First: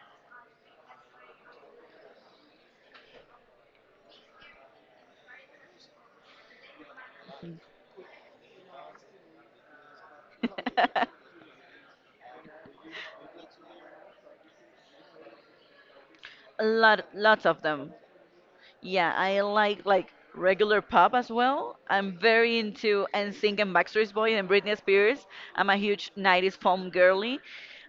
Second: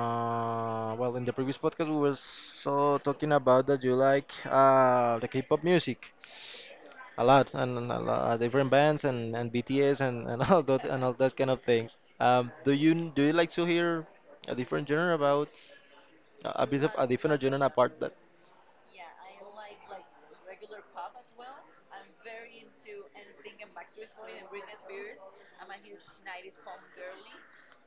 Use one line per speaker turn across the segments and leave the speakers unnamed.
Well, in the previous podcast, we were talking about that you like the K-pop music a lot, and a lot, different bands, and BTS, and all that, and all that kind of things. Do you like to hear a different genre about a
A
a bit of
lot,
a different
lots
genre
of them.
apart that?
Yeah, I like regular pop as well. I'm very into NSYNC and Backstreet Boy and Britney Spears. I'm a huge 90s pop girly.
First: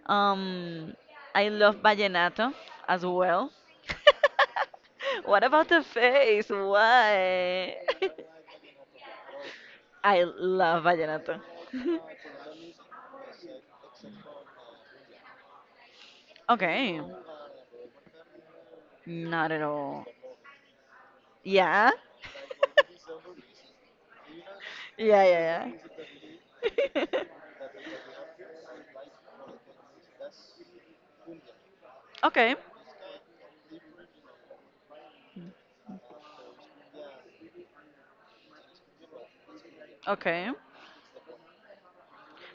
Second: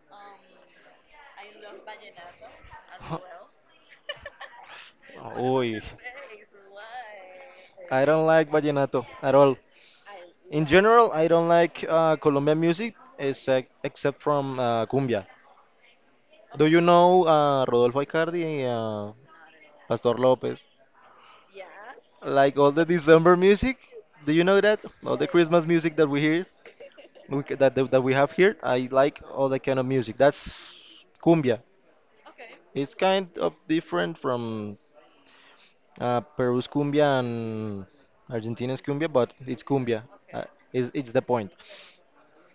Um, I love vallenato as well. What about
Uy,
the face? Why?
I don't like vallenato at all.
I
In
love
general, I
vallenato.
don't like Colombian music except from cumbia. Do you
Okay,
know Rodolfo Icardi and
not at all.
Pastor Lopez?
Yeah?
Like all the December music, do you know that? All
Yeah,
the Christmas music
yeah,
that we hear,
yeah.
that we have here, I like all that kind of music. That's cumbia.
Okay,
It's kind of different from Peru's cumbia and Argentina's cumbia, but it's cumbia. Uh,
okay.
it's the point.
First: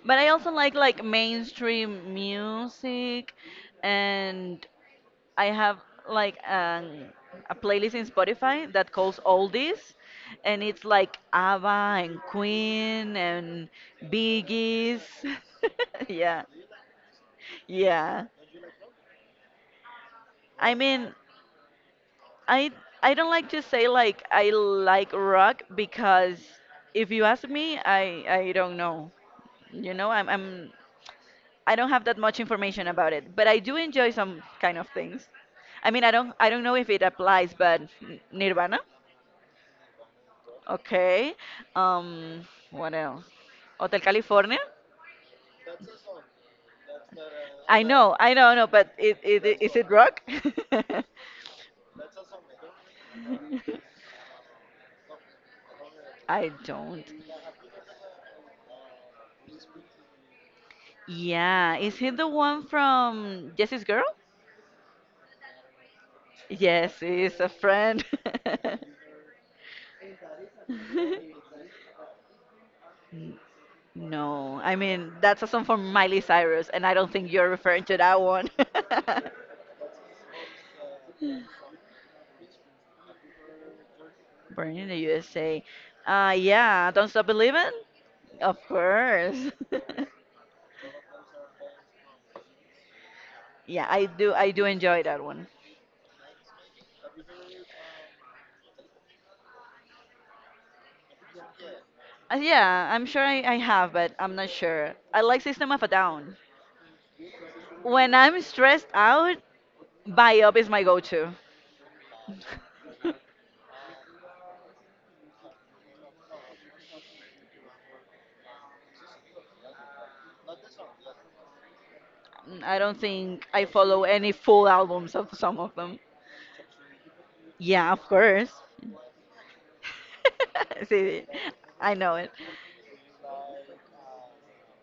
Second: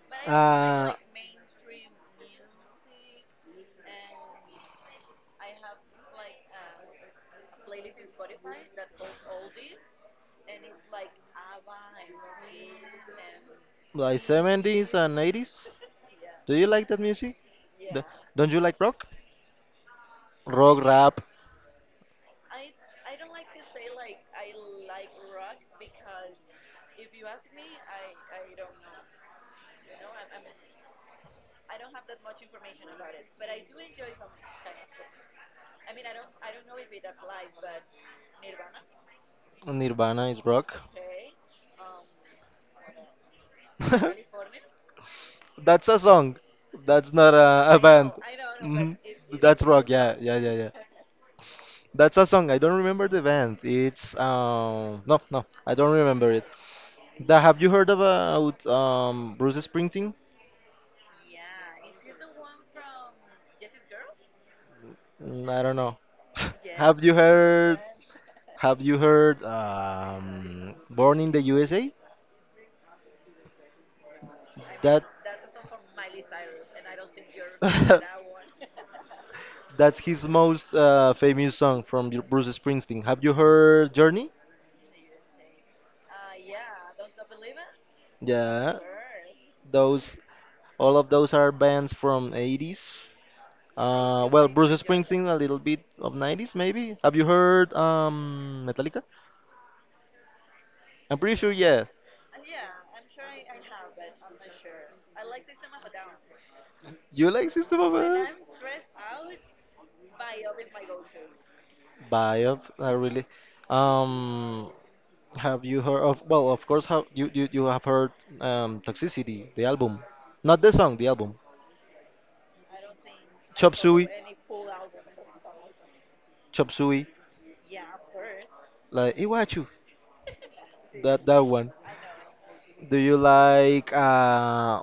But I also like
Uh,
like mainstream music, and I have like a playlist in Spotify that calls Oldies, and it's like ABBA and Queen and
like 70s
Biggies.
and 80s.
Yeah,
Do you like that music? The-
yeah.
don't you like rock?
I
Rock,
mean,
rap,
I I don't like to say like I like rock because if you ask me, I don't know. You know, I don't have that much information about it, but I do enjoy some kind of things. I mean, I don't know if it applies, but Nirvana,
Nirvana is rock.
okay. What else? Hotel California.
That's a song. That's not a band.
I know, no, but
Mhm. That's
is
rock.
it
Yeah,
rock?
yeah, yeah, yeah. That's a song. I don't remember the band. It's no, I don't remember it.
I don't.
Have you heard about Bruce Springsteen?
Yeah, is he the one from Jesse's Girl?
Mm, I don't know.
Yes,
Have you
he's a
heard?
friend.
Have you heard? Born in the USA.
No, I
That
mean that's a song from Miley Cyrus, and I don't think you're referring to that one.
That's his most famous song from Bruce Springsteen. Have you heard Journey?
Born in the USA. Yeah, Don't Stop Believin'? Of
Yeah,
course.
those all of those are bands from 80s.
Yeah, I do.
Well,
I do
Bruce
enjoy that
Springsteen a
one.
little bit of 90s maybe. Have you heard Metallica? I'm pretty sure yeah.
Yeah, I'm sure I have, but I'm not sure. I like System of a Down.
You like System of
When
a
I'm stressed out, Up is my go-to.
Biop? I really. Um, Have you heard of, well, of course, you have heard Toxicity, the album. Not the song, the album.
I don't think I
Chop
follow
Suey,
any full albums of some of them.
Chop Suey,
Yeah, of course.
like Iwachu,
Sí,
that one.
I know it.
Do you like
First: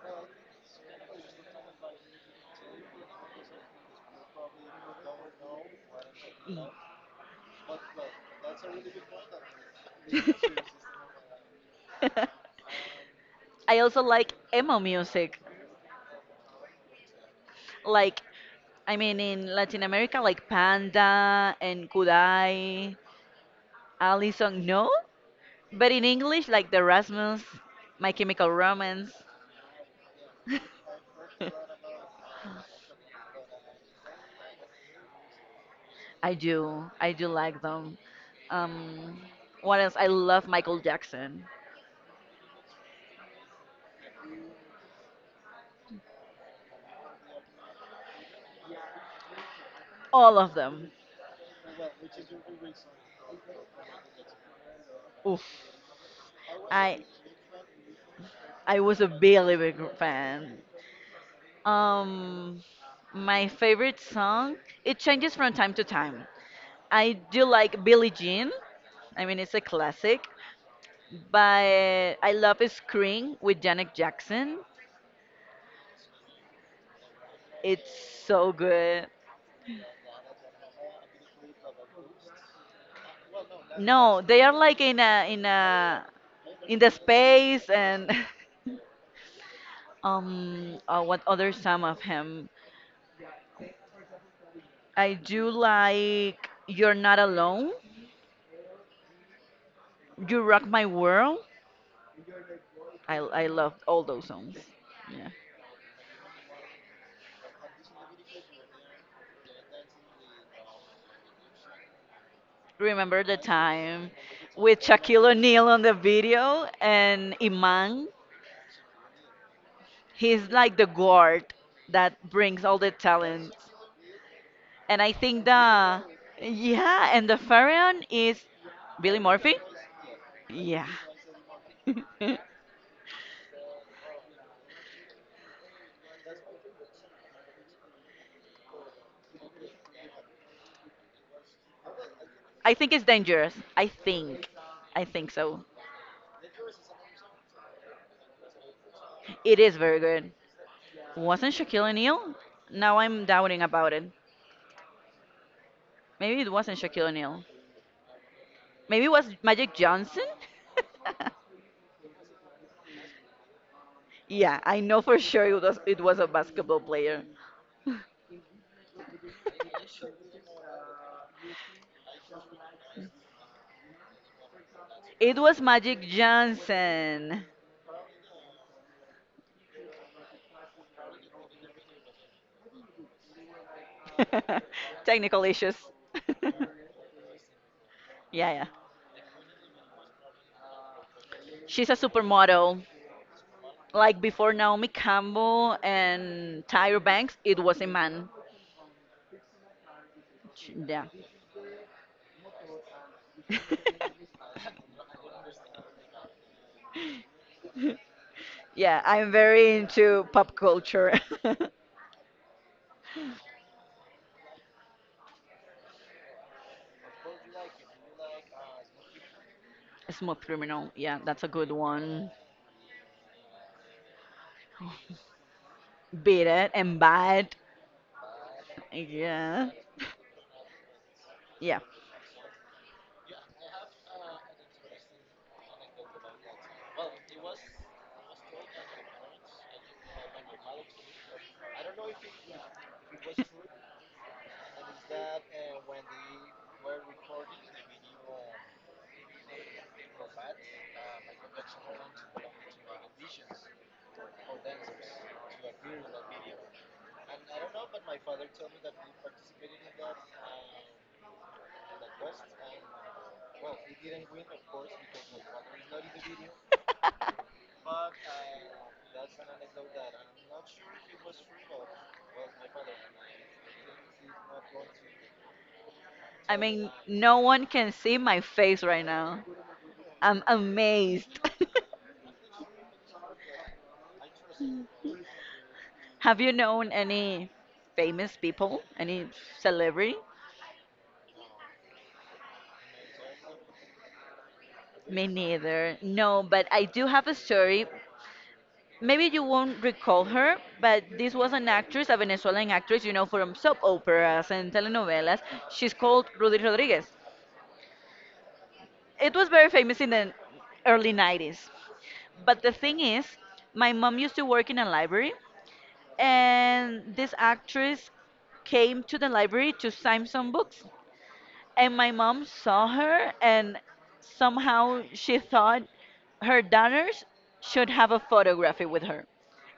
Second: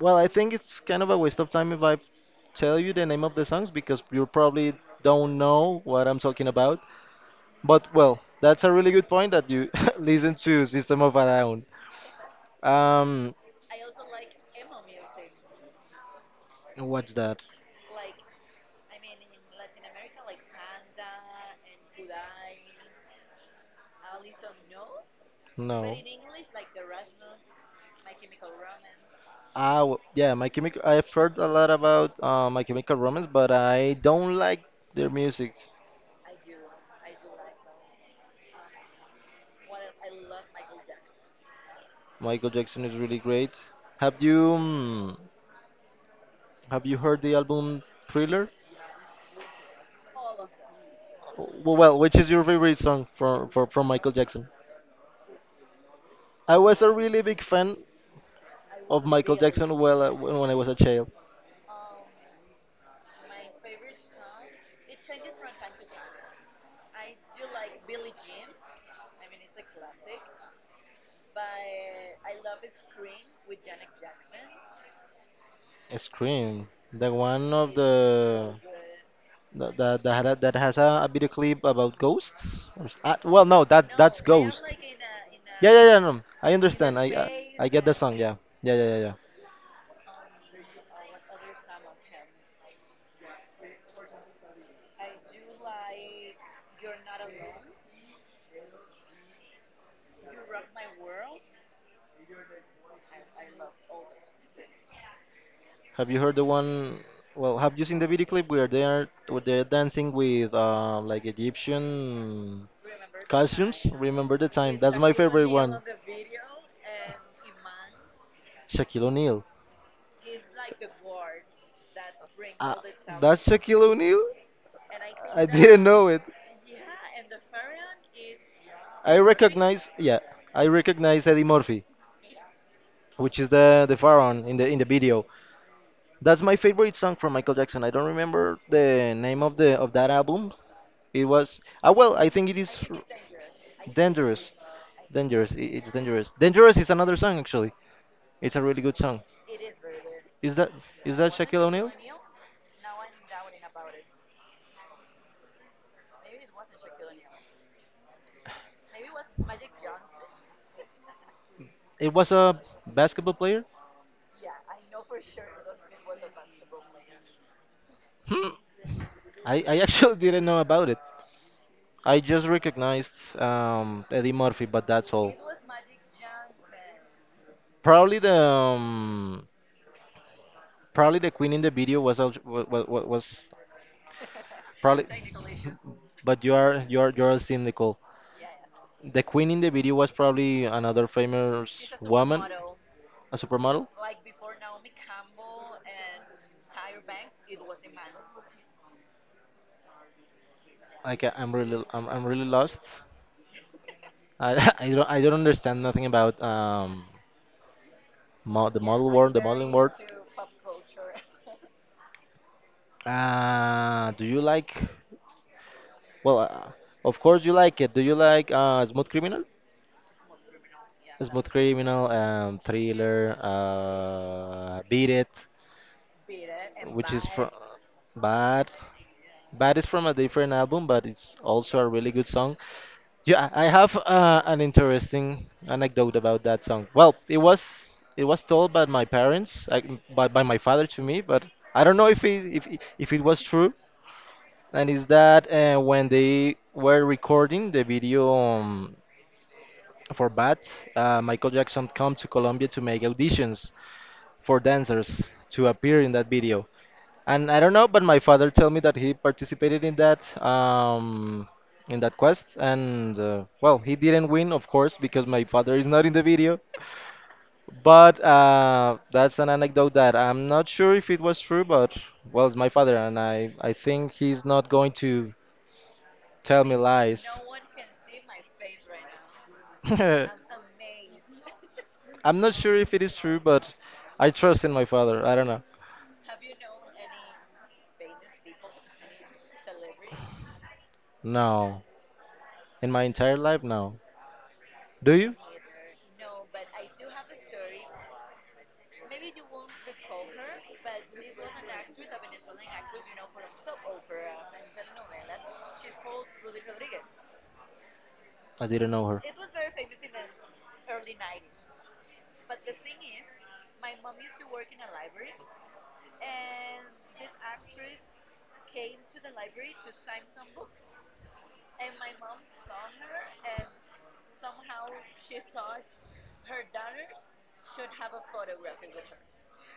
well, I think it's kind of a waste of time if I tell you the name of the songs because you probably don't know what I'm talking about. But well, that's a really good point that you listen to System of a Down. Um,
I also like emo music.
what's that?
Like, I mean, in Latin America, like Panda and Kudai, Allison, no?
No.
But in English, like the Rasmus, My Chemical Romance.
Yeah, My Chemical. I've heard a lot about My Chemical Romance, but I don't like their music.
I do. I do like them. Um, what else? I love Michael Jackson.
Michael Jackson is really great. Have you mm, have you heard the album Thriller?
All of them.
W- Well, which is your favorite song from Michael Jackson?
Oof.
I was a
I
really big fan
I was
of
a
Michael
really
Jackson
big
well when I
fan.
was a child.
Um, my favorite song, it changes from time to time. I do like Billie Jean. I mean, it's a classic, but I love Scream with Janet Jackson.
Scream, the one of
It's so
the
good.
that, that has a video clip about ghosts. Or s- ah, well, No, that's
No, they are
Ghost.
like
Yeah, yeah, yeah. No, I
in the
understand. I
space
get the
and
song. Yeah, yeah, yeah, yeah, yeah.
What other some of him? I do like You're Not Alone. You Rock My World. I love all those songs. Yeah.
Have you heard the one? Well, have you seen the video clip where they are where they're dancing with like Egyptian
Remember the
costumes?
time
Remember the time.
with
That's my
Shaquille
favorite
O'Neal
one.
on the video and Iman?
Shaquille O'Neal.
He's like the guard that brings
Uh,
all the
that's
talent.
Shaquille O'Neal?
And I think
I didn't
the
know it.
Yeah, and the Pharaoh is
I
Billy Murphy.
recognize, yeah, I
Yeah.
recognize Eddie Murphy, which is the pharaoh in the video. That's my favorite song from Michael Jackson. I don't remember the name of the of that album, it was ah well. I think it is
I think it's dangerous. I think.
dangerous.
I think
Dangerous. I-
so.
It's dangerous. Dangerous is another song actually. It's a really good song.
It is very good.
Is that is that
Wasn't
Shaquille
Shaquille
O'Neal?
O'Neal? Now I'm doubting about it. Maybe it wasn't Shaquille O'Neal. Maybe it was Magic Johnson?
It was a basketball player.
Yeah, I know for sure it was a basketball player.
Hmm. I actually didn't know about it. I just recognized Eddie Murphy, but that's all.
It was Magic Johnson.
Probably the um, Probably the queen in the video was probably.
Technical issues.
But you are cynical.
Yeah, yeah.
The queen in the video was probably another famous
She's a
woman,
supermodel.
a supermodel.
Like before Naomi Campbell and Tyra Banks, it was a man. Yeah.
Like I'm really lost. I don't understand nothing about mo the yeah,
Yeah,
model
I'm
world, the modeling
very
world.
into pop culture.
Ah, do you like? Well, of course you like it. Do you like Smooth Criminal?
Smooth Criminal. Yeah, that's a
Smooth
good
Criminal,
one.
Thriller, Beat It,
Beat it and
which is from
bad.
Bad.
Yeah.
Bad is from a different album, but it's also
Yeah.
a really good song. Yeah, I have an interesting anecdote about that song. Well, it was told by my parents, like by my father to me, but I don't know if if it was true. And is that when they were recording the video for Bad, Michael Jackson come to Colombia to make auditions for dancers to appear in that video. And I don't know, but my father told me that he participated in that quest, and well, he didn't win, of course, because my father is not in the video. But that's an anecdote that I'm not sure if it was true, but well, it's my father, and I think he's not going to
I
tell me
mean,
lies.
no one can see my face right now. I'm amazed.
I'm not sure if it is true, but I trust in my father. I don't know.
Have you known any famous people? Any celebrity?
No, in my entire life, no. Do
Me
you?
neither. No, but I do have a story. Maybe you won't recall her, but this was an actress, a Venezuelan actress, from soap operas and telenovelas. She's called Rudy Rodriguez.
I didn't know her.
It was very famous in the early 90s. But the thing is, my mom used to work in a library and this actress came to the library to sign some books and my mom saw her and somehow she thought her daughters should have a photography with her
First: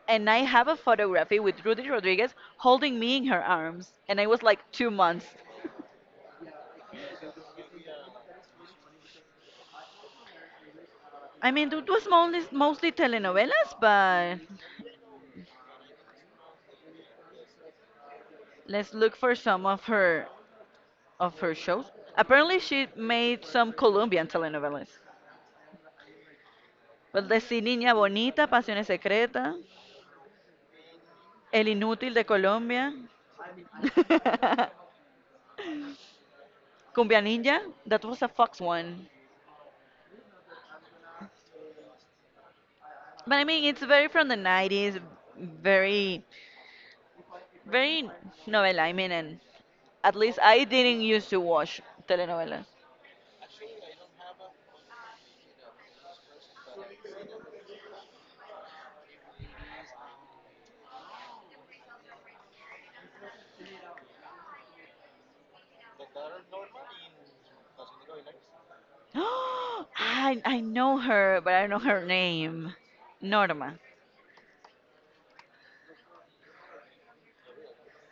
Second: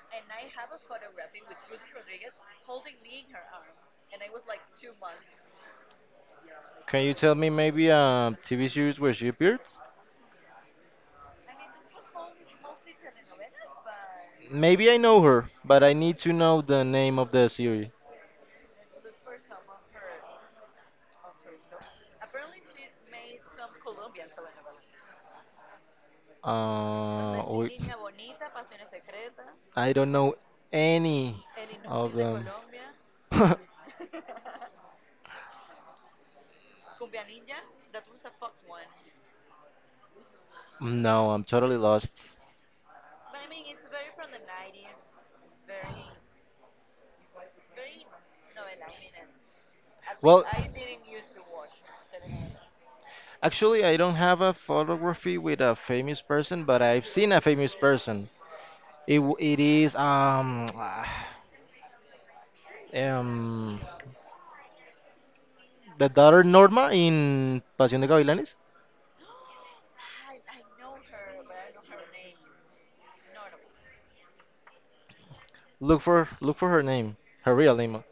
and I have a photography with Rudy Rodriguez holding me in her arms and I was like 2 months.
Can you tell me maybe a TV series where she appeared?
I mean, it was mostly telenovelas. But
Maybe I know her, but I need to know the name of the series.
let's look for some of her shows. Apparently she made some Colombian telenovelas.
La
Pues decí
Uh, we-
Niña Bonita, Pasiones Secretas,
I don't know any
El
of
Inútil de
them.
Colombia, Cumbia Ninja, that was a Fox one.
No, I'm totally lost.
But I mean, it's very from the 90s, very, very novela, I mean, and at least
Well,
I didn't used to watch telenovelas.
actually, I don't have a photography with a famous person, but I've seen a famous person. It is um, the daughter Norma in Pasión de Gavilanes.
I know her, but I don't know her name. Norma.
Look for her name, her real name,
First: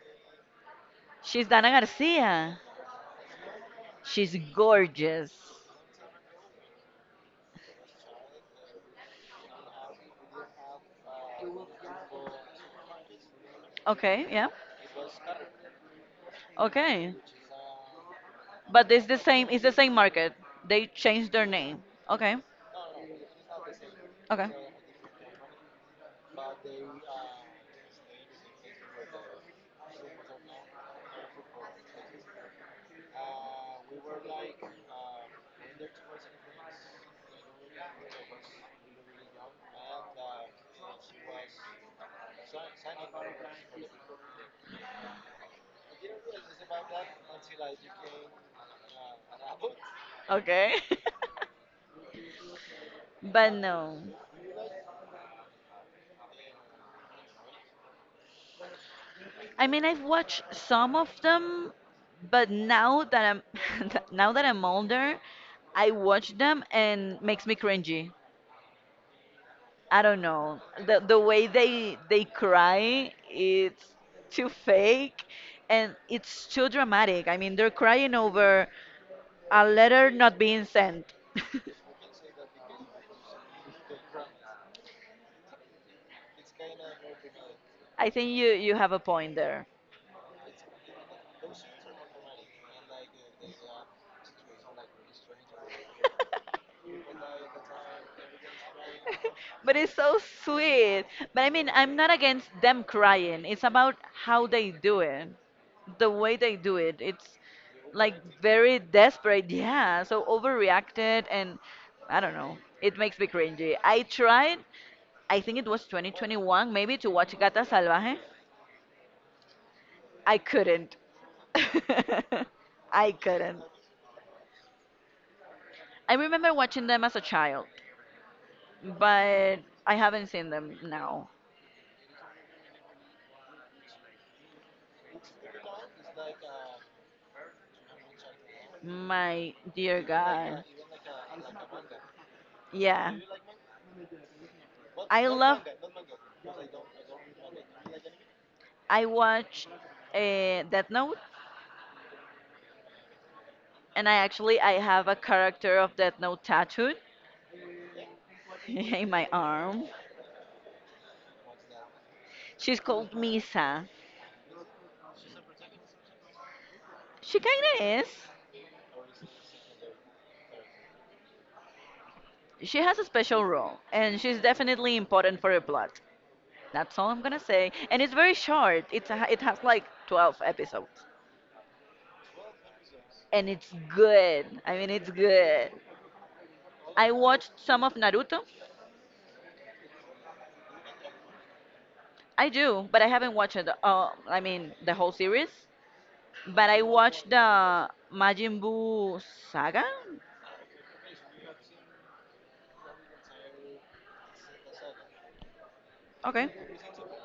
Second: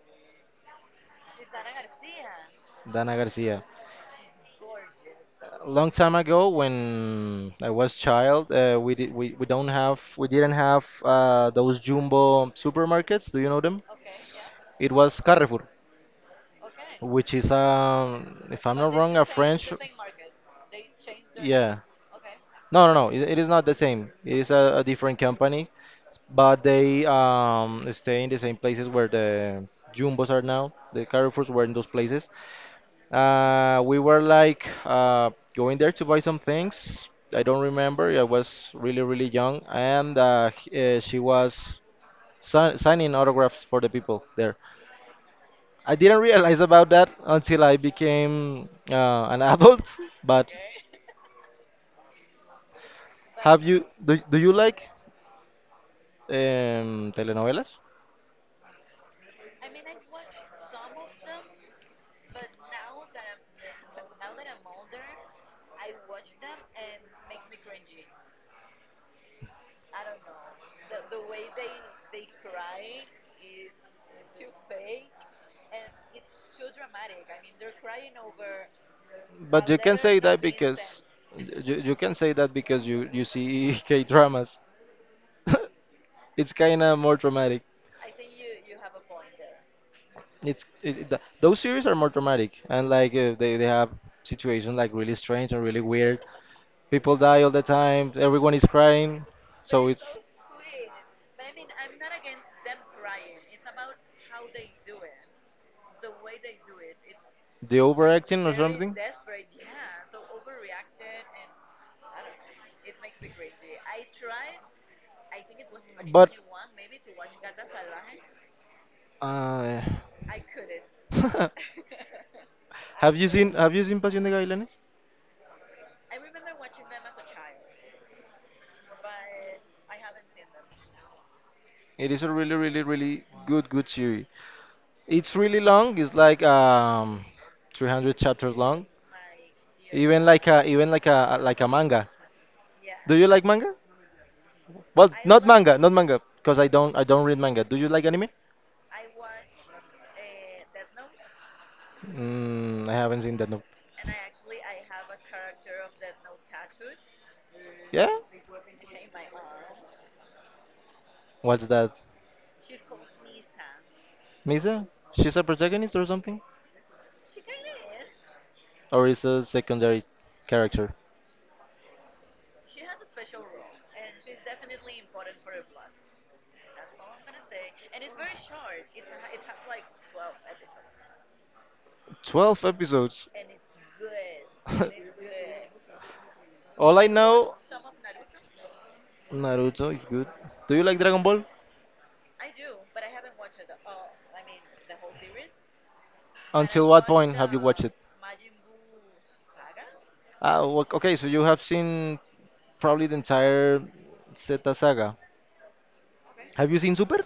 She's Dana Garcia.
Dana Garcia.
She's gorgeous.
A long time ago, when I was child, we didn't have those jumbo supermarkets. Do you know them?
Okay, yeah.
It was Carrefour,
Okay.
which is if I'm
But
not
it's
wrong,
the
a
same. It's
French.
the same market. They changed their
Yeah.
name. Okay.
No, no, no. It is not the same. It
Okay.
is a different company, but they stay in the same places where the jumbos are now. The Carrefours were in those places. We were like going there to buy some things. I don't remember. I was really, really young, and she was signing autographs for the people there. I didn't realize about that until I became an adult. But
Okay. But no.
do you like telenovelas?
I mean, I've watched some of them, but now that I'm now that I'm older, I watch them and makes me cringy. I don't know. The way they cry, it's too fake and it's too dramatic. I mean, they're crying over a
But
letter not being sent.
you, you can say that because you see K dramas. It's kind of more dramatic.
I think you have a point there.
It's it, it- th Those series are more dramatic and like they have situations like really strange and really weird. People die all the time. Everyone is crying.
But
So
it's
it's
so sweet. But I mean, I'm not against them crying. It's about how they do it, the way they do it. It's
the
like
overacting or
very
something.
desperate. Yeah. So overreacted, and I don't know. It makes me cringy. I tried, I think it was
But
2021, maybe to watch Gata Salvaje.
uh,
I couldn't. I couldn't.
Have you seen Pasión de Gavilanes?
I remember watching them as a child, but I haven't seen them now.
It is a really, really, really good, good series. It's really long. It's like 300 chapters long.
My dear God.
Even like a manga.
Yeah,
Do you like manga? Well,
I love.
not manga, because I don't read manga. Do you like anime?
I watch Death Note,
Mm, I haven't seen that. No.
and I have a character of Death Note tattooed
Yeah?
in my arm.
What's that?
She's called Misa.
Misa? She's a protagonist or something?
She kinda is.
Or is a secondary character.
She has a special role, and she's definitely important for the plot. That's all I'm gonna say. And it's very short. It has like 12 episodes,
12 episodes.
and it's good. I mean, it's good.
All I
I
know,
watched some of Naruto.
Naruto is good. Do you like Dragon Ball?
I do, but I haven't watched it. I mean, the whole series. But I
Until what
watched
point have you watched
the
it?
Majin Buu saga.
Okay, so you have seen probably the entire Zeta saga.
Okay.
Have you seen Super?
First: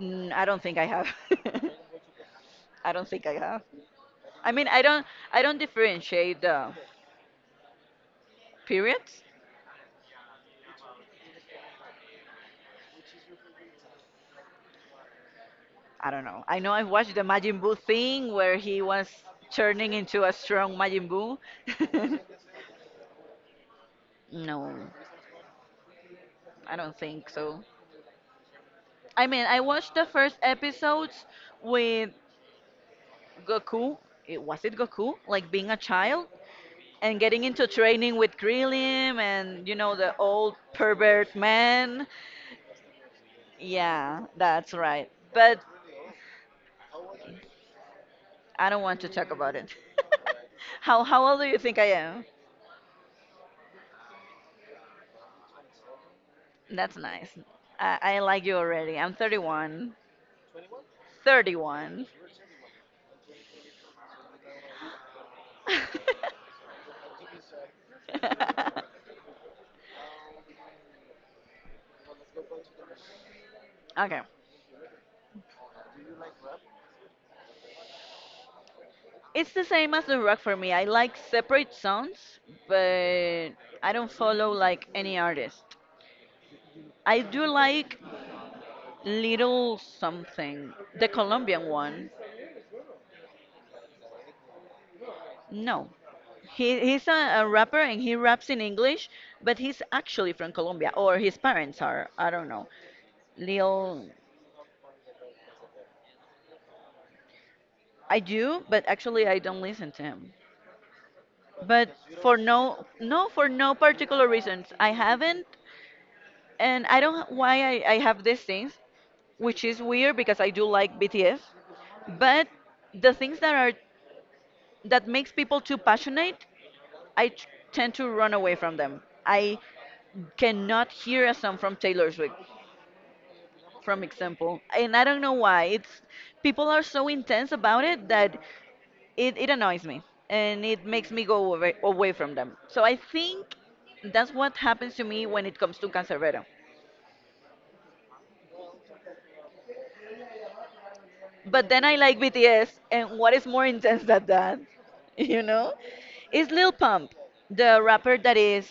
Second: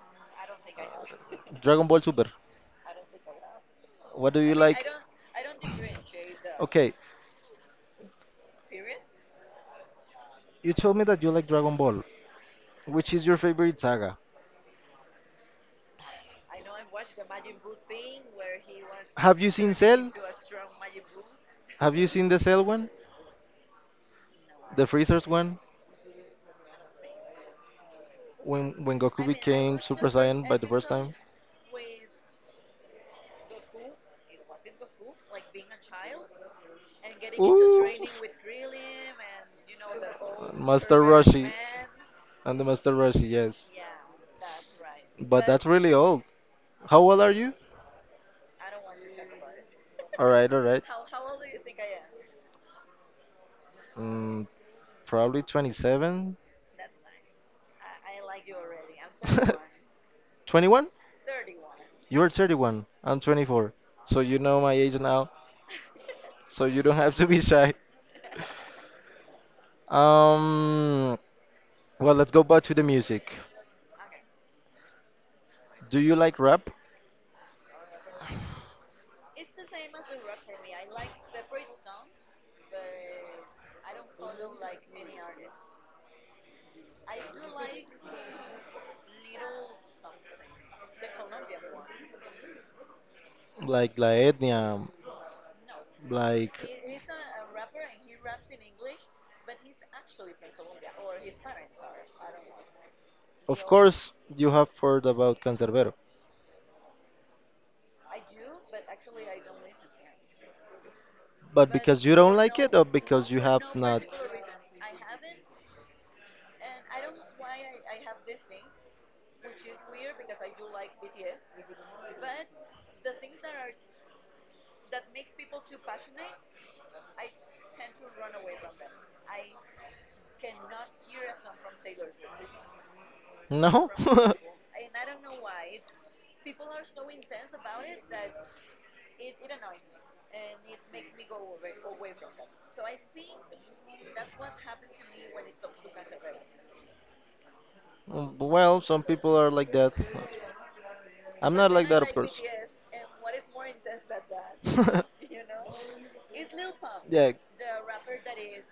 I don't think I have.
Dragon Ball Super.
I don't think I have.
What do
I
you
mean,
like?
I don't differentiate the
Okay,
periods.
you told me that you like Dragon Ball. Which is your favorite saga?
I don't know. I know I watched the Majin Buu thing where he was
Have you seen
turning
Cell?
into a strong Majin Buu.
Have you seen the Cell one?
No,
The Freezer's one?
I don't think so.
When Goku
I mean, I
became
watched the
Super
first
Saiyan by the first time?
episodes with Goku, was it Goku? Like being a child and getting into training
Oof.
with Krillin and the old
Master
pervert
Roshi.
man.
And the Master Roshi, yes.
Yeah, that's right.
But
But
that's really old. How old are you?
I don't want to talk about it.
Alright, alright.
How old do you think I am?
Mm, probably 27.
That's nice. I like you already. I'm 31.
21?
31.
You are 31. I'm 24. So you know my age now. So you don't have to be shy. Um, well, let's go back to the music.
Okay.
Do you like rap?
It's the same as the rock for me. I like separate sounds, but I don't follow like any artist. I do like Little Something, the Colombian one.
Like La Etnia?
No.
Like,
He's a rapper and he raps in English, but he's actually from Colombia, or his parents are. I don't know.
of
Lil,
course, you have heard about Cancerbero,
I do, but actually I don't listen to him.
but
But
because you don't like it or because you
for
have
no
not?
particular reasons. I haven't, and I don't why I have these things, which is weird because I do like BTS, but the things that makes people too passionate I tend to run away from them. I cannot hear a song from Taylor Swift,
No?
from example, and I don't know why. It's people are so intense about it that it annoys me and it makes me go away, away from them. So I think that's what happens to me when it comes to Cancerbero.
Well, some people are like that. I'm
But
not
then
like
I
that, of
like
course.
BTS, and what is more intense than that? You know, is Lil Pump,
Yeah,
the rapper that is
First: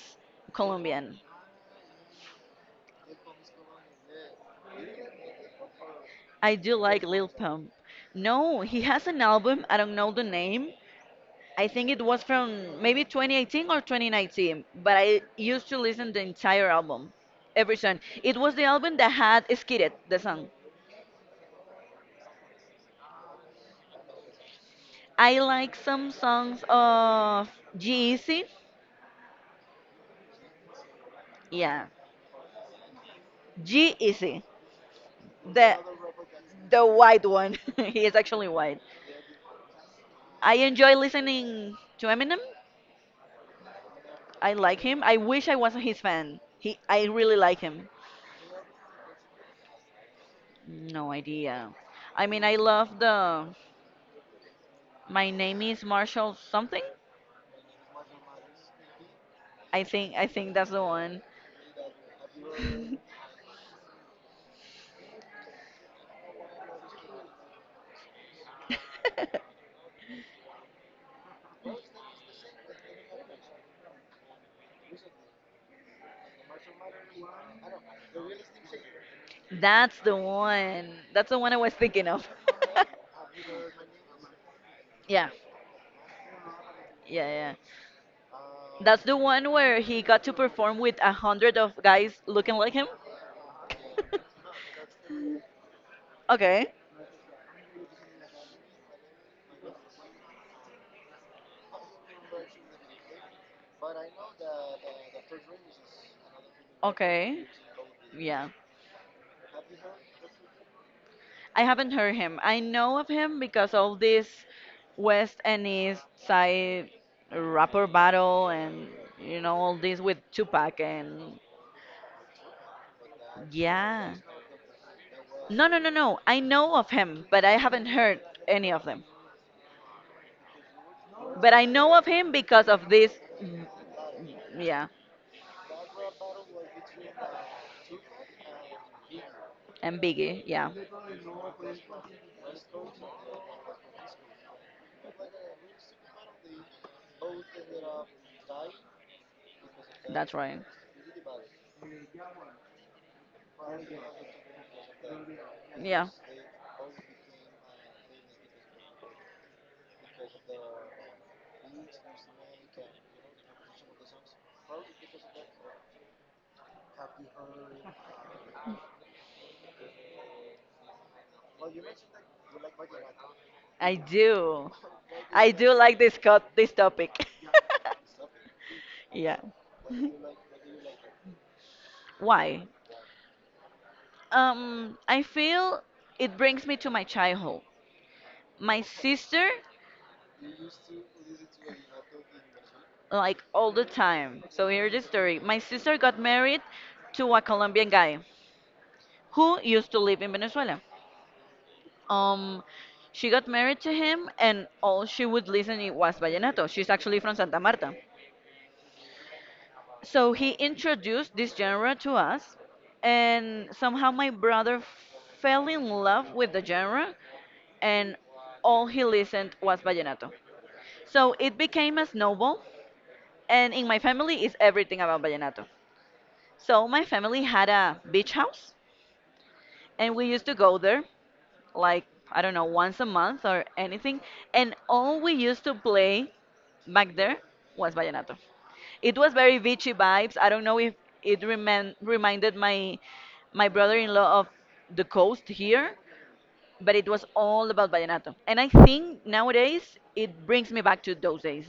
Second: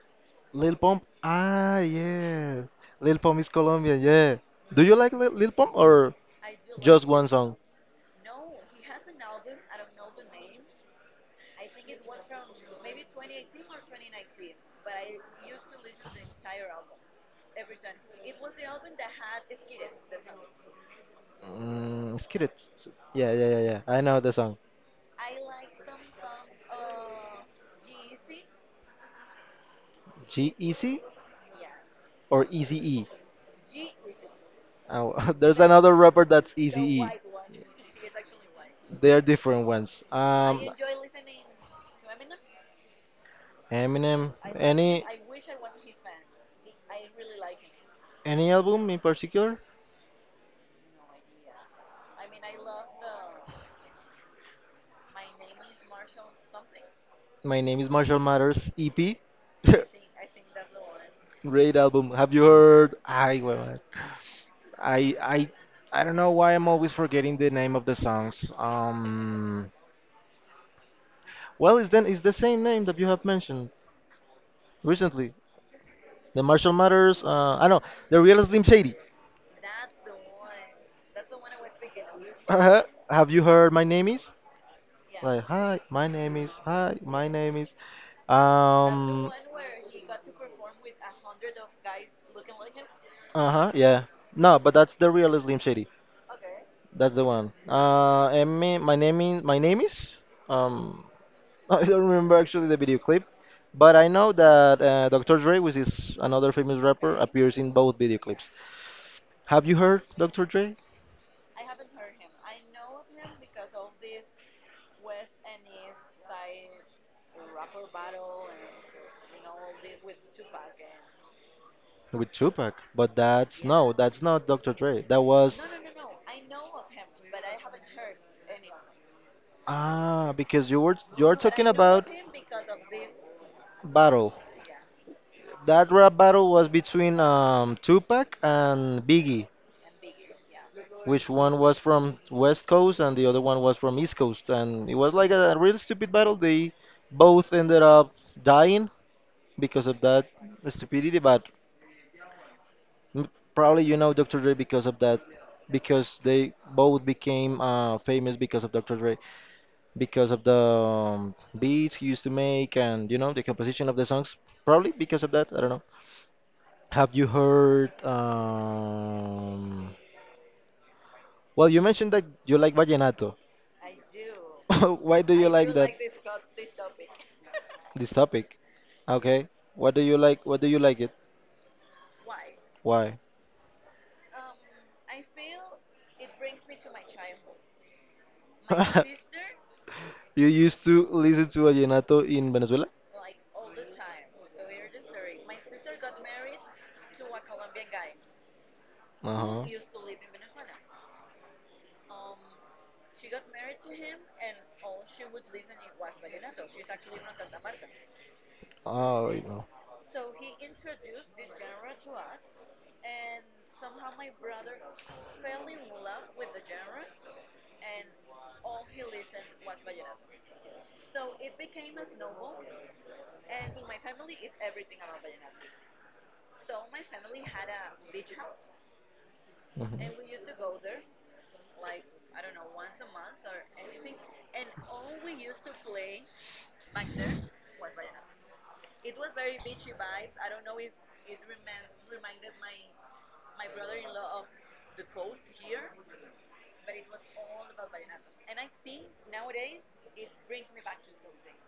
Lil Pump.
Colombian.
Ah, yeah. Lil Pump is Colombian, yeah. Do you like Lil Pump or
I do like
just one
Lil
song?
Pump. No, he has an album. I don't know the name. I think it was from maybe 2018 or 2019, but I used to listen the entire album, every song. It was the album that had Skid the song.
Mm, it's cute. It's- yeah, yeah, yeah, yeah. I know the song.
I like some songs of G-Eazy.
G Easy
Yeah,
or Easy E?
G-Eazy,
Oh, there's
the
another rapper that's
the
Easy E.
white one. He is actually white.
They are different ones.
I enjoy listening to Eminem.
Eminem.
I like him. I wish I was his fan. I really like him.
Any album in particular?
No idea. I mean, I love the My Name is Marshall something.
My name is Marshall Matters EP.
I think I think that's the one.
Great album. Have you heard? I I I don't know why I'm always forgetting the name of the songs. Well, it's the same name that you have mentioned recently. The Marshall Matters. I know the real Slim Shady.
That's the one. That's the one I was thinking of.
Uh-huh. Have you heard My Name Is?
Yeah.
Like hi, my name is hi,
Yeah,
my
yeah.
name is.
That's the
Um.
one where he got to perform with 100 of guys looking like him.
Uh huh. Yeah. No, but that's the real Slim Shady.
Okay.
That's the one. And me, my name is my name is. Um, I don't remember actually the video clip, but I know that Dr. Dre, which is another famous rapper,
Okay.
appears in both video
Yeah.
clips. Have you heard Dr. Dre
I haven't heard him. I know of him because of this West and East Side rapper battle and you know all this with Tupac and
with Tupac? But that's
yeah.
that's not Dr. Dre. That was
No, no, no, no. I know of him, but I haven't heard any of them.
ah because you're
But I
talking
know of
about
him because of this mm,
battle.
yeah,
That rap battle was between Tupac and Biggie,
and Biggie. Yeah.
which one was from West Coast and the other one was from East Coast. And it was like a real stupid battle. They both ended up dying because of that
That's right.
stupidity, but m- probably you know Dr. Dre because of that,
Yeah.
because they both became famous because of Dr. Dre, because of the beats he used to make and you know the composition of the songs. Probably because of that, I don't know. Have you heard? Well, you mentioned that you like vallenato.
I do.
Why do you
I do
like that?
like this this topic.
This topic.
Yeah.
Okay. What do you like? What do you like it?
Why?
Why?
I feel it brings me to my childhood. My sister,
You used to listen to vallenato in Venezuela?
like all the time. So here's the story. My sister got married to a Colombian guy who
Uh-huh.
used to live in Venezuela. Um, she got married to him, and all she would listen it was vallenato. She's actually from Santa Marta.
Oh, wait, no.
So he introduced this genre to us, and somehow my brother fell in love with the genre, and all he listened was vallenato. So it became a snowball, and in my family is everything about vallenato. So my family had a beach house,
Mhm.
and we used to go there, like, I don't know, once a month or anything, and all we used to play back there was vallenato. It was very beachy vibes. I don't know if reminded my brother-in-law of the coast here, but it was all about vallenato. And I think nowadays it brings me back to those days.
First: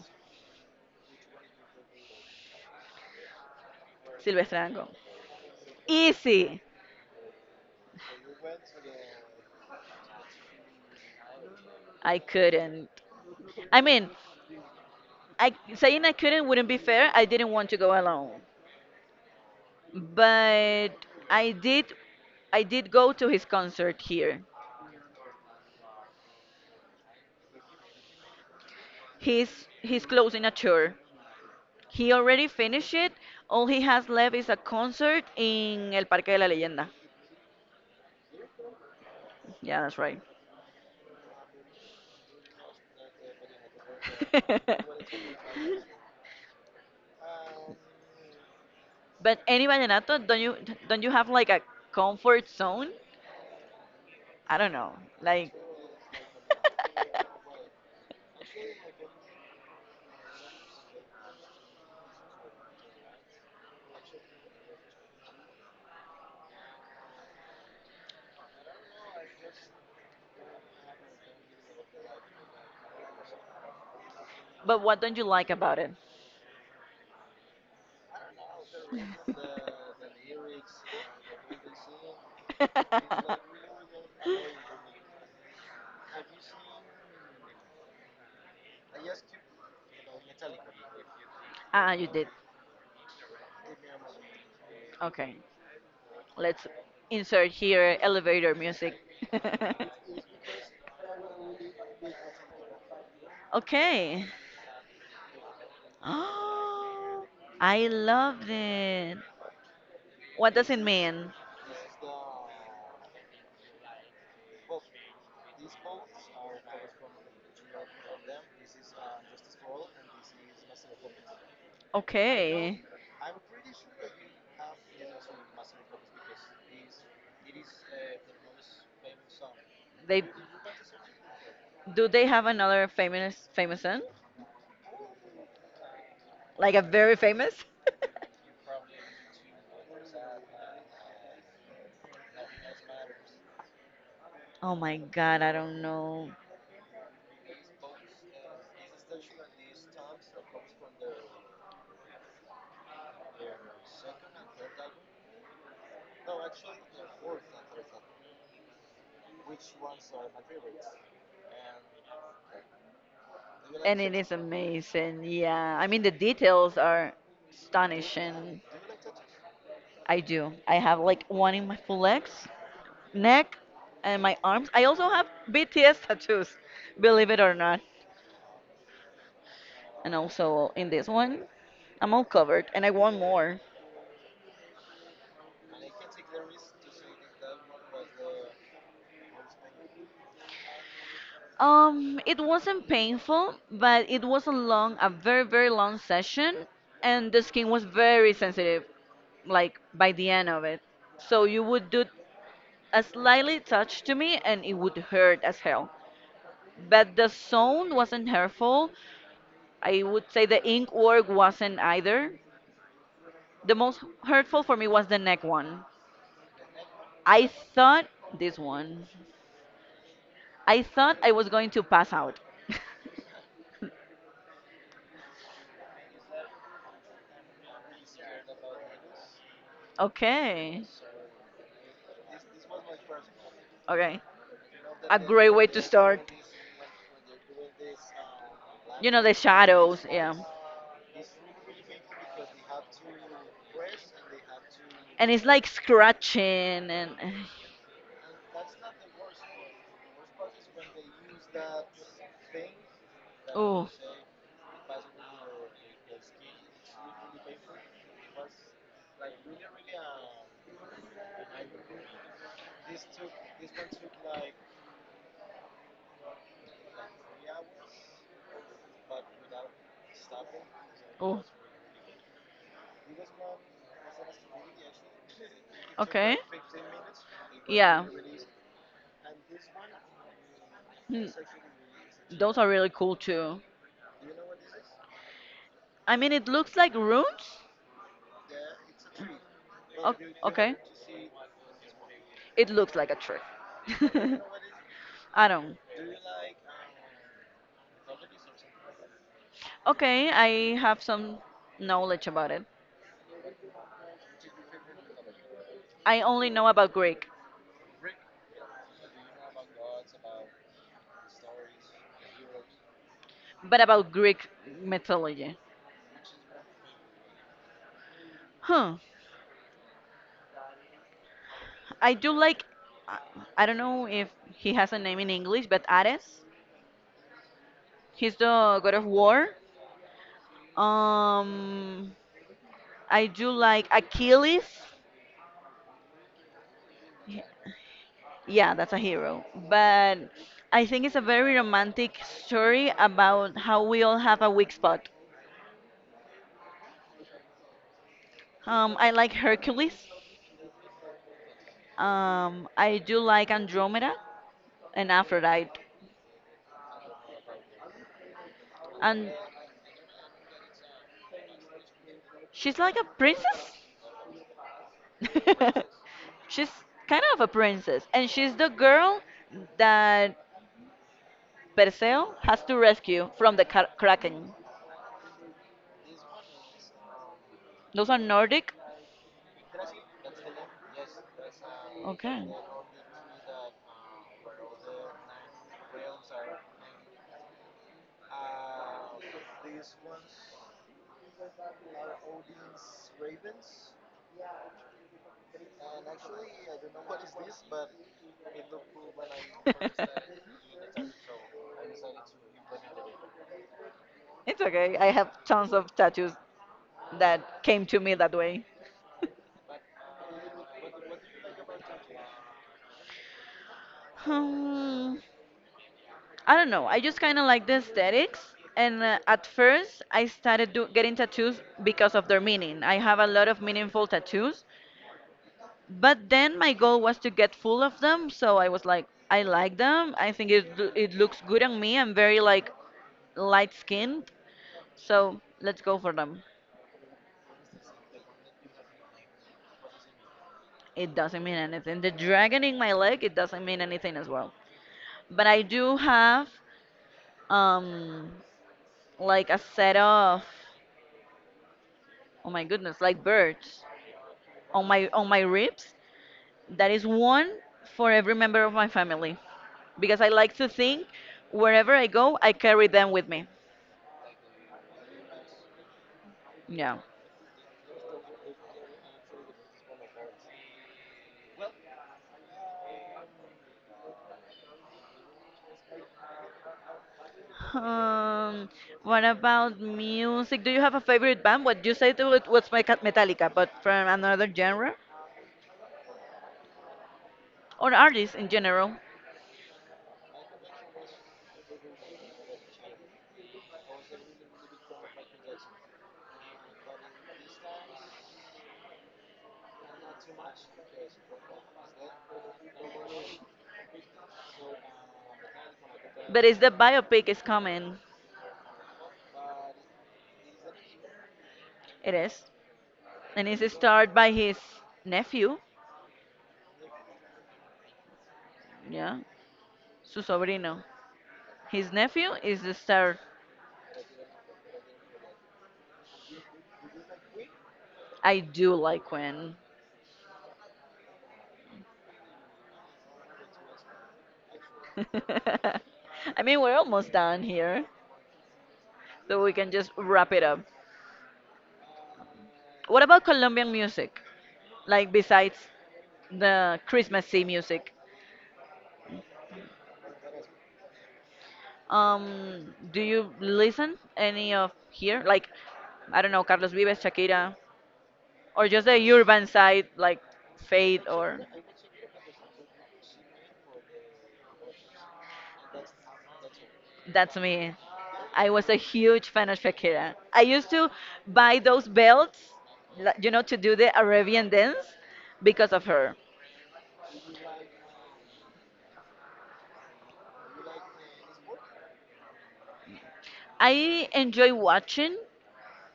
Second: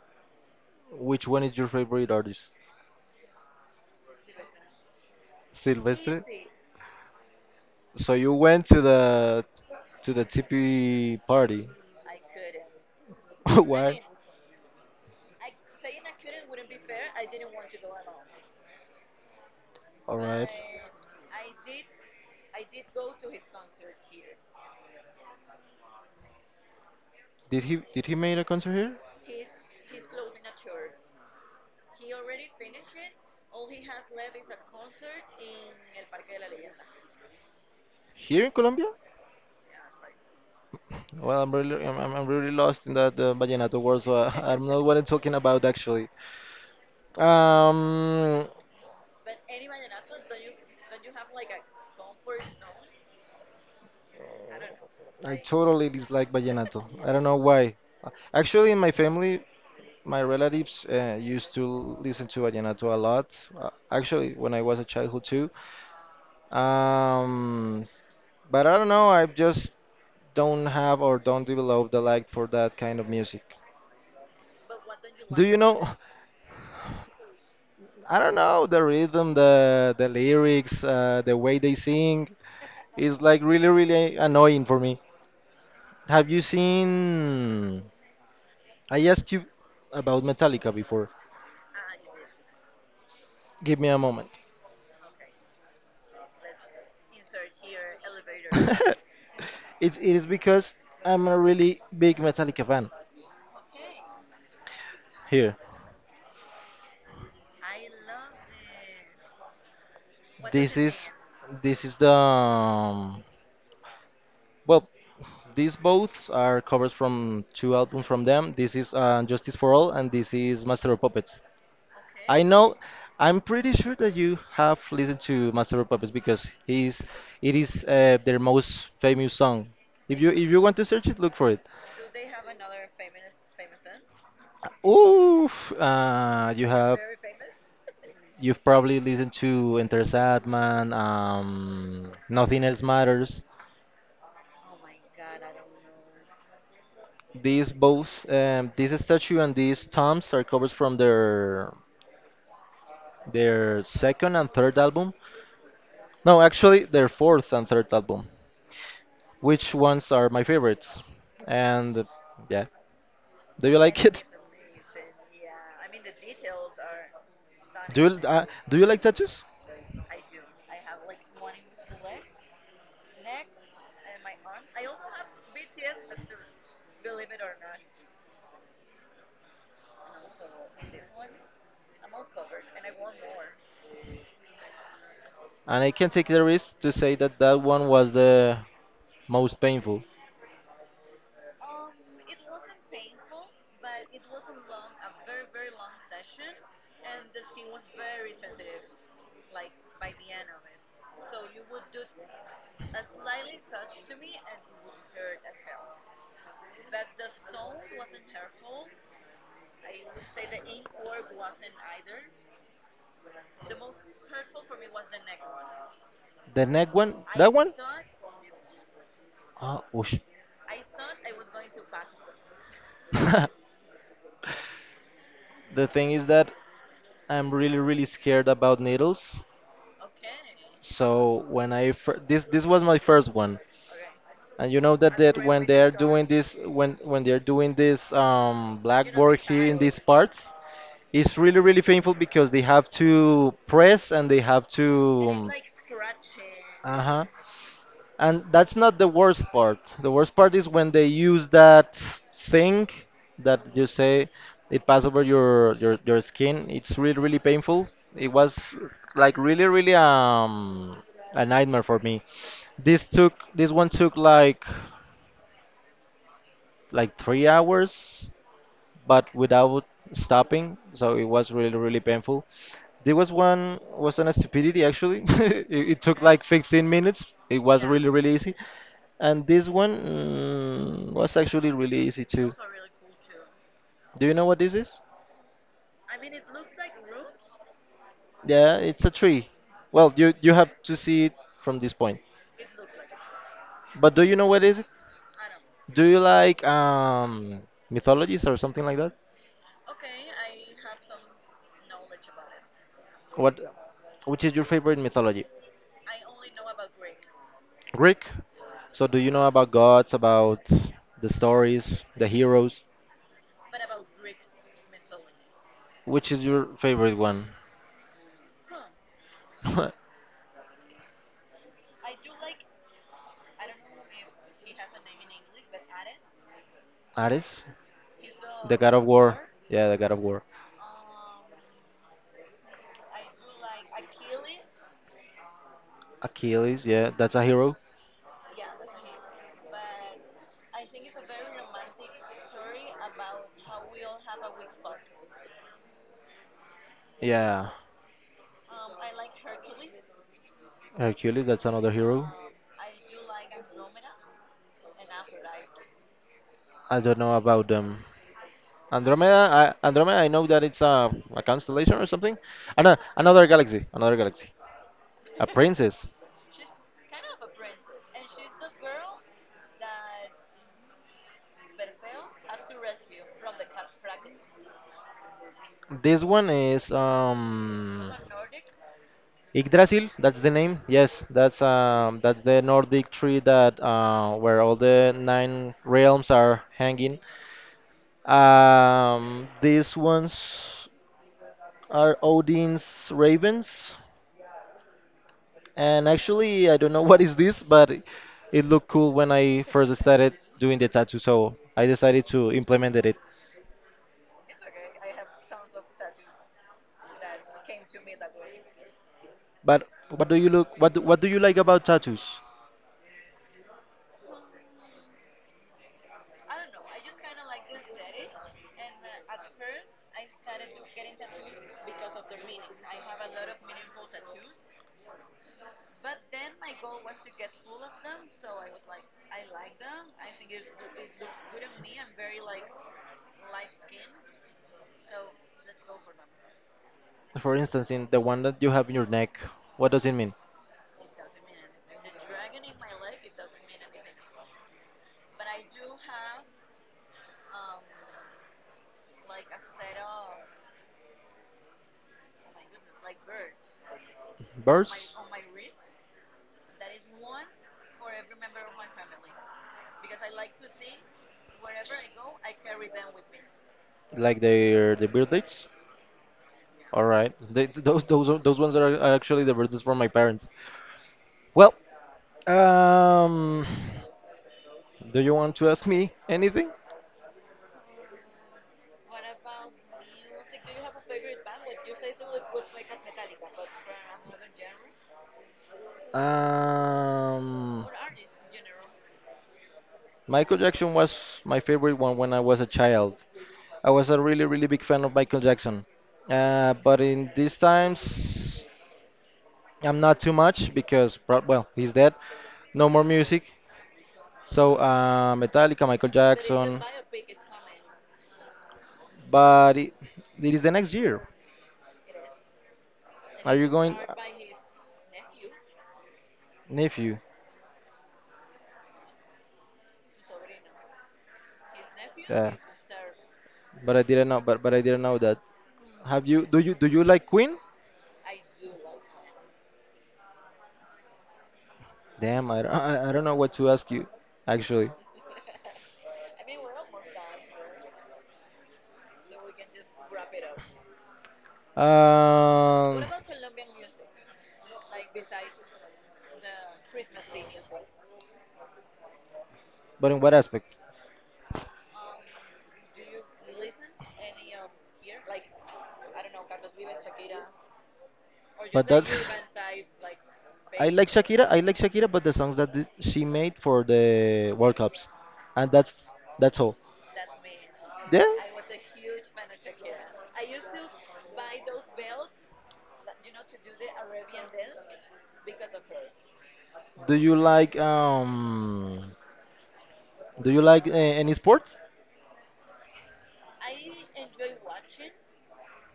Which one is your favorite artist?
Silvestre Dangond.
Silvestre?
Easy.
So you went to the TP party.
I couldn't. I
Why?
mean, I saying I couldn't wouldn't be fair. I didn't want to go alone,
All right.
but I did. I did go to his concert here.
Did he make a concert here?
He's closing a tour. He already finished it. All he has left is a concert in El Parque de la Leyenda.
Here in Colombia?
Yeah, that's right.
Well, I'm really lost in that vallenato world, so I, I'm not what I'm talking about actually. Um,
But any vallenato, don't you have like a comfort zone? I don't know,
I
like.
totally dislike vallenato. I don't know why. Actually, in my family, my relatives used to listen to vallenato a lot. Actually, when I was a childhood too. Um, but I don't know. I just don't have or don't develop the like for that kind of music.
But what don't you
Do
like
you
about
know?
it?
I don't know the rhythm, the lyrics, the way they sing. It's like really, really annoying for me. Have you seen? I asked you about Metallica before.
Ah, you did.
Give me a moment.
Okay. Let's insert here elevator music.
it's it is because I'm a really big Metallica fan.
Okay.
Here,
Oh, I loved it. What does
this
it
is
mean?
this is the well. These both are covers from two albums from them. This is Justice for All, and this is Master of Puppets. I know,
Okay.
I'm pretty sure that you have listened to Master of Puppets because it is their most famous song. If
They
you want to search it, look for it.
do they have another famous son?
Oof, uh, you
Like a
have
very famous?
you've probably listened to Enter Sandman, Nothing Else Matters.
Oh my god, I don't know.
These both, this statue and these tombs are covers from their second and third album. No, actually, their fourth and third album, which ones are my favorites. And yeah, do you
And
like
it
it?
is amazing. Yeah, I mean the details are astonishing.
Do you like tattoos?
I do. I have like one in my full legs, neck, and my arms. I also have BTS tattoos, believe it or not. And also in this one, I'm all covered, and I want more.
And I can take the risk to say that that one was the most painful.
It wasn't painful, but it was a long, a very, very long session, and the skin was very sensitive, like by the end of it. So you would do a slightly touch to me and it would hurt as hell. But the sound wasn't hurtful. I would say the ink work wasn't either. The most hurtful for me was the neck one.
The neck one,
I
that one?
thought this one.
Ah, whoosh.
I thought I was going to pass out.
The thing is that I'm really, really scared about needles.
Okay.
So this this was my first one.
Okay.
And you know that,
A
that
great
when
way to
they're
start.
doing this, when they're doing this
You know, the
blackboard here in these
shadows, yeah.
parts, it's really really painful because they have to press and they have to,
And it's like scratching
uh
and
huh. And that's not the worst part. The worst part is when they use that thing that you say it pass over your skin. It's really really painful. It was like really really a nightmare for me. This one took like 3 hours, but without stopping. So it
Oh, was.
was really, really painful. There was one was on a stupidity actually. It took like 15 minutes. It was really, really easy. And this one was actually really easy too.
Those are really cool too.
Do you know what this is?
I mean, it looks like runes.
Yeah, it's a tree. Well,
O-
you have
okay.
to see it from this point.
It looks like a trick.
But do you know what is it?
I don't.
Do you like mythologies or something like that?
Okay, I have some knowledge about it.
What which is your favorite mythology?
I only know about Greek,
Greek. So do you know about gods, about the stories, the heroes?
but about Greek mythology.
Which is your favorite one?
Huh. I do like. I I don't know if he has a name in English, but Ares.
Ares?
He's
The
the god
god of
of
war.
war.
Yeah, the god of war.
Um, I do like Achilles.
Achilles, yeah, that's a hero.
Yeah, that's a hero. But I think it's a very romantic story about how we all have a weak spot.
Yeah.
I like Hercules.
Hercules, that's another hero.
I do like Andromeda and Aphrodite.
I don't know about them.
And
Andromeda, I know that it's a constellation or something.
she's like a princess.
Another galaxy. A princess.
She's kind of a princess. And she's the girl that Perseo has to rescue from the Kraken.
This one is
Those are Nordic.
Yggdrasil, that's the name. Yes, that's
Okay.
the Nordic tree that where all the nine realms are hanging. These ones are Odin's ravens, and actually I don't know what is this, but it looked cool when I first started doing the tattoo, so I decided to implement it.
It's okay. I have tons of tattoos that came to me that way.
But what do you look? What do you like about tattoos?
Hmm, I don't know. I just kind of like the aesthetics. And at first, I started do getting tattoos because of their meaning. I have a lot of meaningful tattoos, but then my goal was to get full of them, so I was like, I like them. I think it, it looks good on me. I'm very like light skinned, so let's go for them.
For instance, in the one that you have in your neck, what does it mean?
It doesn't mean anything. The dragon in my leg, it doesn't mean anything as well, but I do have, um like, a set of, oh my goodness, like birds on my
Birds?
on my ribs, that is one for every member of my family, because I like to think wherever I go, I carry them with me.
Like their the birthdays.
Yeah.
All right. They, those are, those ones are actually the birthdays for my parents. Well, um, do you want to ask me anything?
Um, what about music? Do you have a favorite band? What you said was my Metallica, but from another genre
Um,
or artist in general.
Michael Jackson was my favorite one when I was a child. I was a really really big fan of Michael Jackson. But in these times, I'm not too much because well, he's dead. No more music. So Metallica, Michael
But it's the
Jackson.
biopic is coming.
But it is the next year.
It is, and
Are you
it's
going,
starred by his nephew.
nephew?
Yeah, su sobrino. His nephew
Yeah.
is the star.
But I didn't know. But I didn't know that. Have you? Do you like Queen?
I do like when.
Damn, I don't know what to ask you, actually.
I mean, we're almost done here, so we can just wrap it up. What
Um,
about Colombian music? Like besides the Christmassy music.
but in what aspect?
Do you listen any of here? Like, I don't know, Carlos Vives, Shakira, or just
But that's.
the urban side, like
I
Fade,
like
or
Shakira. I like Shakira, but the songs that she made for the World Cups, and that's all.
that's me.
Yeah.
I was a huge fan of Shakira. I used to buy those belts, you know, to do the Arabian dance because of her.
Do you like um? Do you like any sport?
I enjoy watching,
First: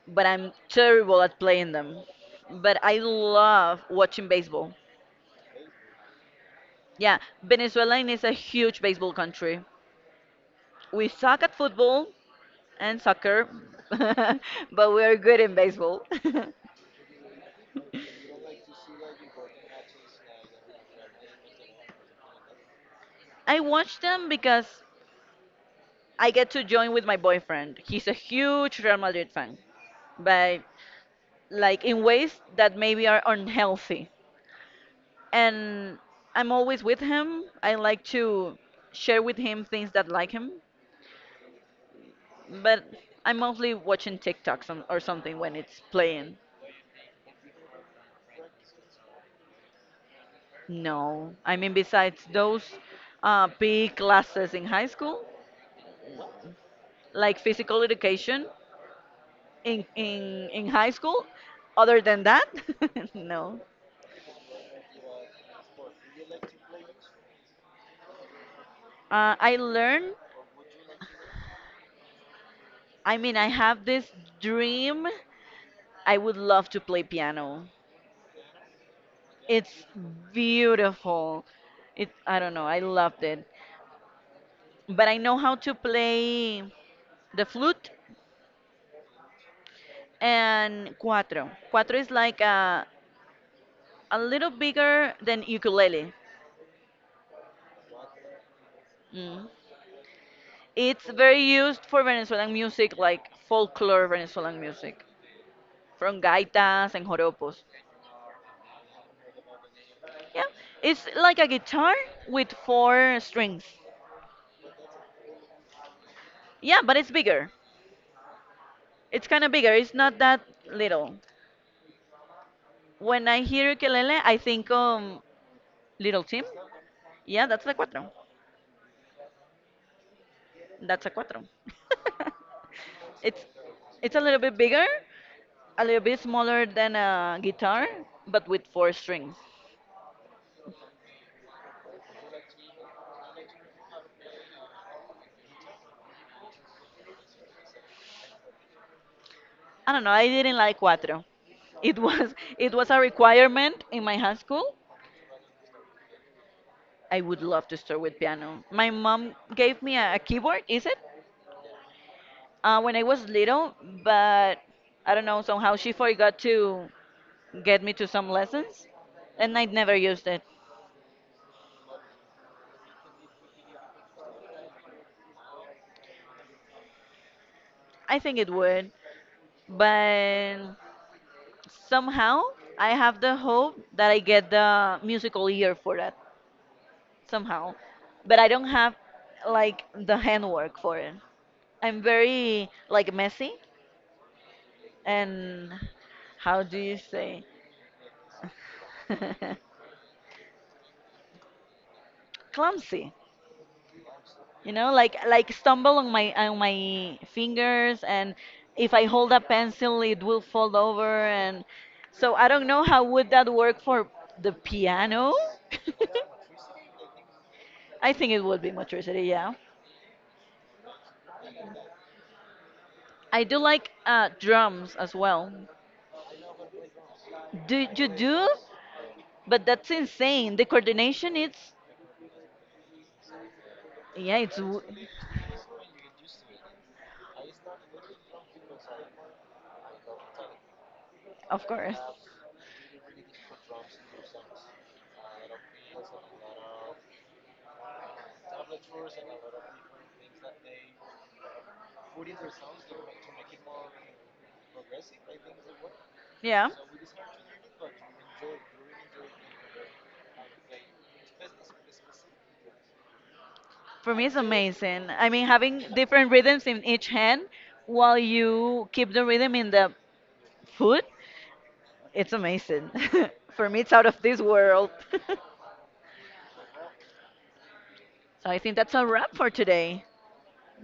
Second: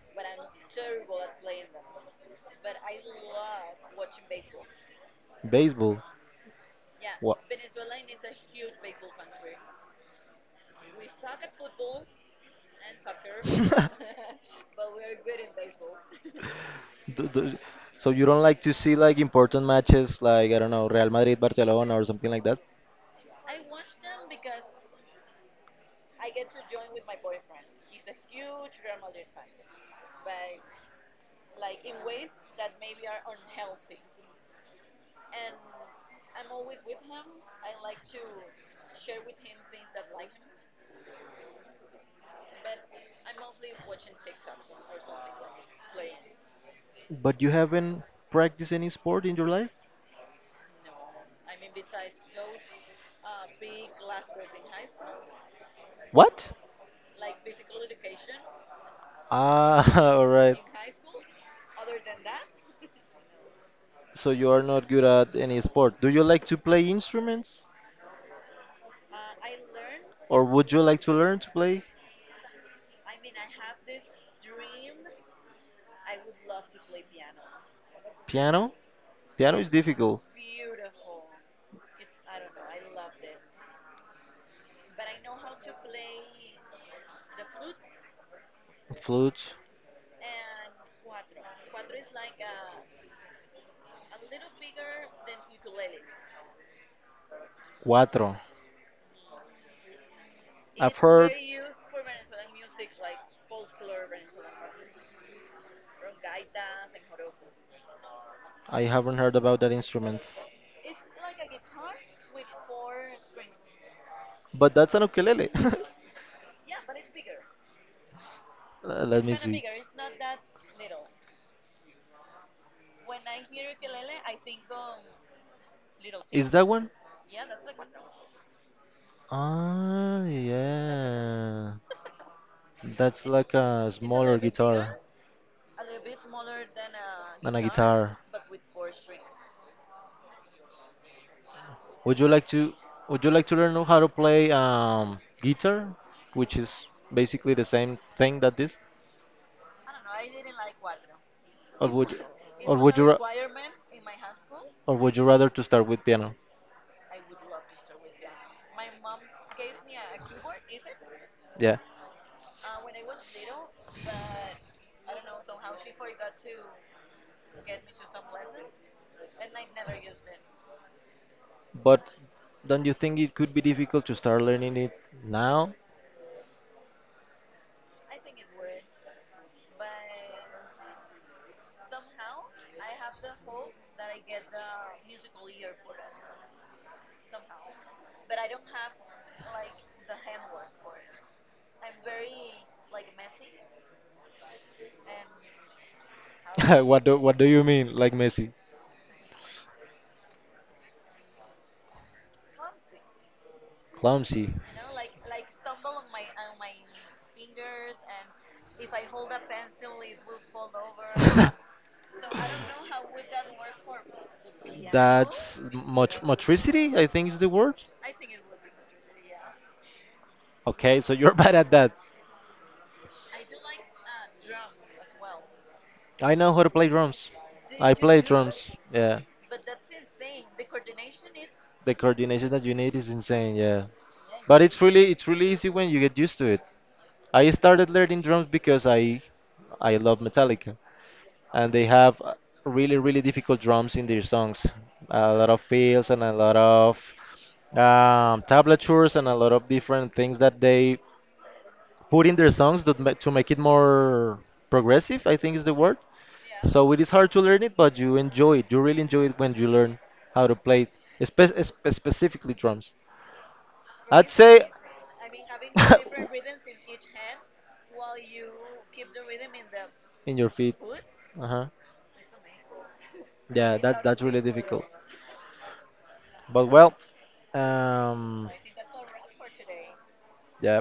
but I'm terrible at playing them. But I love watching baseball.
Baseball.
Yeah,
What?
Venezuela is a huge baseball country. We suck at football and soccer, but we're good in baseball.
Do, do, so you don't like to see like important matches like I don't know Real Madrid Barcelona or something like that?
I watch them because I get to join with my boyfriend. He's a huge Real Madrid fan, but like in ways that maybe are unhealthy. And I'm always with him. I like to share with him things that like him, but I'm mostly watching TikToks or something when it's playing.
But you haven't practiced any sport in your life?
No, I mean besides those big classes in high school,
What?
like physical education, in
Ah, all
in
right.
in high school. Other than that, no.
So you are not good at any sport. Do you like to play instruments
I learn.
or would you like to learn to play
I mean, I have this dream. I would love to play piano.
piano? Piano is
It's
difficult.
beautiful. It. I don't know. I loved it. But I know how to play the flute
Flute,
and cuatro. Cuatro is like a little bigger than ukulele.
cuatro.
Mm.
I've
It's
heard
very used for Venezuelan music, like folklore Venezuelan music, from gaitas and joropos.
I haven't heard about that instrument.
Yeah, it's like a guitar with four strings.
But that's an ukulele.
Yeah, but it's bigger. It's
Let me
kind of
see.
bigger. It's not that little. When I hear ukulele, I think little Tim.
Is that one?
Yeah, that's a cuatro.
Ah,
That's a cuatro.
yeah. That's
it's
like a
it's a little
smaller
bit bigger,
guitar
a little bit smaller than a
than a
guitar,
guitar.
but with four strings.
Would you like to learn how to play guitar, which is basically the same thing that this?
I don't know. I didn't like cuatro.
Or
It
would you,
was it
or
was a
would you
requirement in my high school.
or would you rather to start with piano?
I would love to start with piano. My mom gave me a keyboard. Is it?
Yeah.
When I was little, but I don't know, somehow she forgot to get me to some lessons, and I never used it.
But don't you think it could be difficult to start learning it now?
I think it would, but somehow I have the hope that I get the musical ear for that somehow. But I don't have like the handwork for it. I'm very like messy and how do you
What do
say
you mean, like Messi?
clumsy,
Clumsy.
you know, like stumble on my fingers, and if I hold a pencil, it will fall over, and so I don't know how would that work for the piano.
That's much motricity, I think is the word.
I think it would be motricity, yeah.
Okay, so you're bad at that.
I do like drums as well.
I know how to play drums.
Do
I
you
play
do
drums. Yeah,
but that's insane the coordination it's
the coordination that you need is insane. Yeah,
yeah it's
but it's really easy when you get used to it. I started learning drums because I love Metallica,
of
and they
course
have really really difficult drums in their songs, a lot of fills and a lot of tablatures and a lot of different things that they put in their songs that to make it more progressive. I think is the word.
yeah.
So it is hard to learn it, but you enjoy it. You really enjoy it when you learn how to play it, specifically drums.
For me,
I'd
it's
say
amazing. I mean, having different rhythms in each hand while you keep the rhythm in the
in your feet.
foot,
Uh huh.
it's amazing. For me,
Yeah,
it's
that
out of
that's
this
really difficult.
world. So
But well, um,
I think that's a wrap for today.
yeah.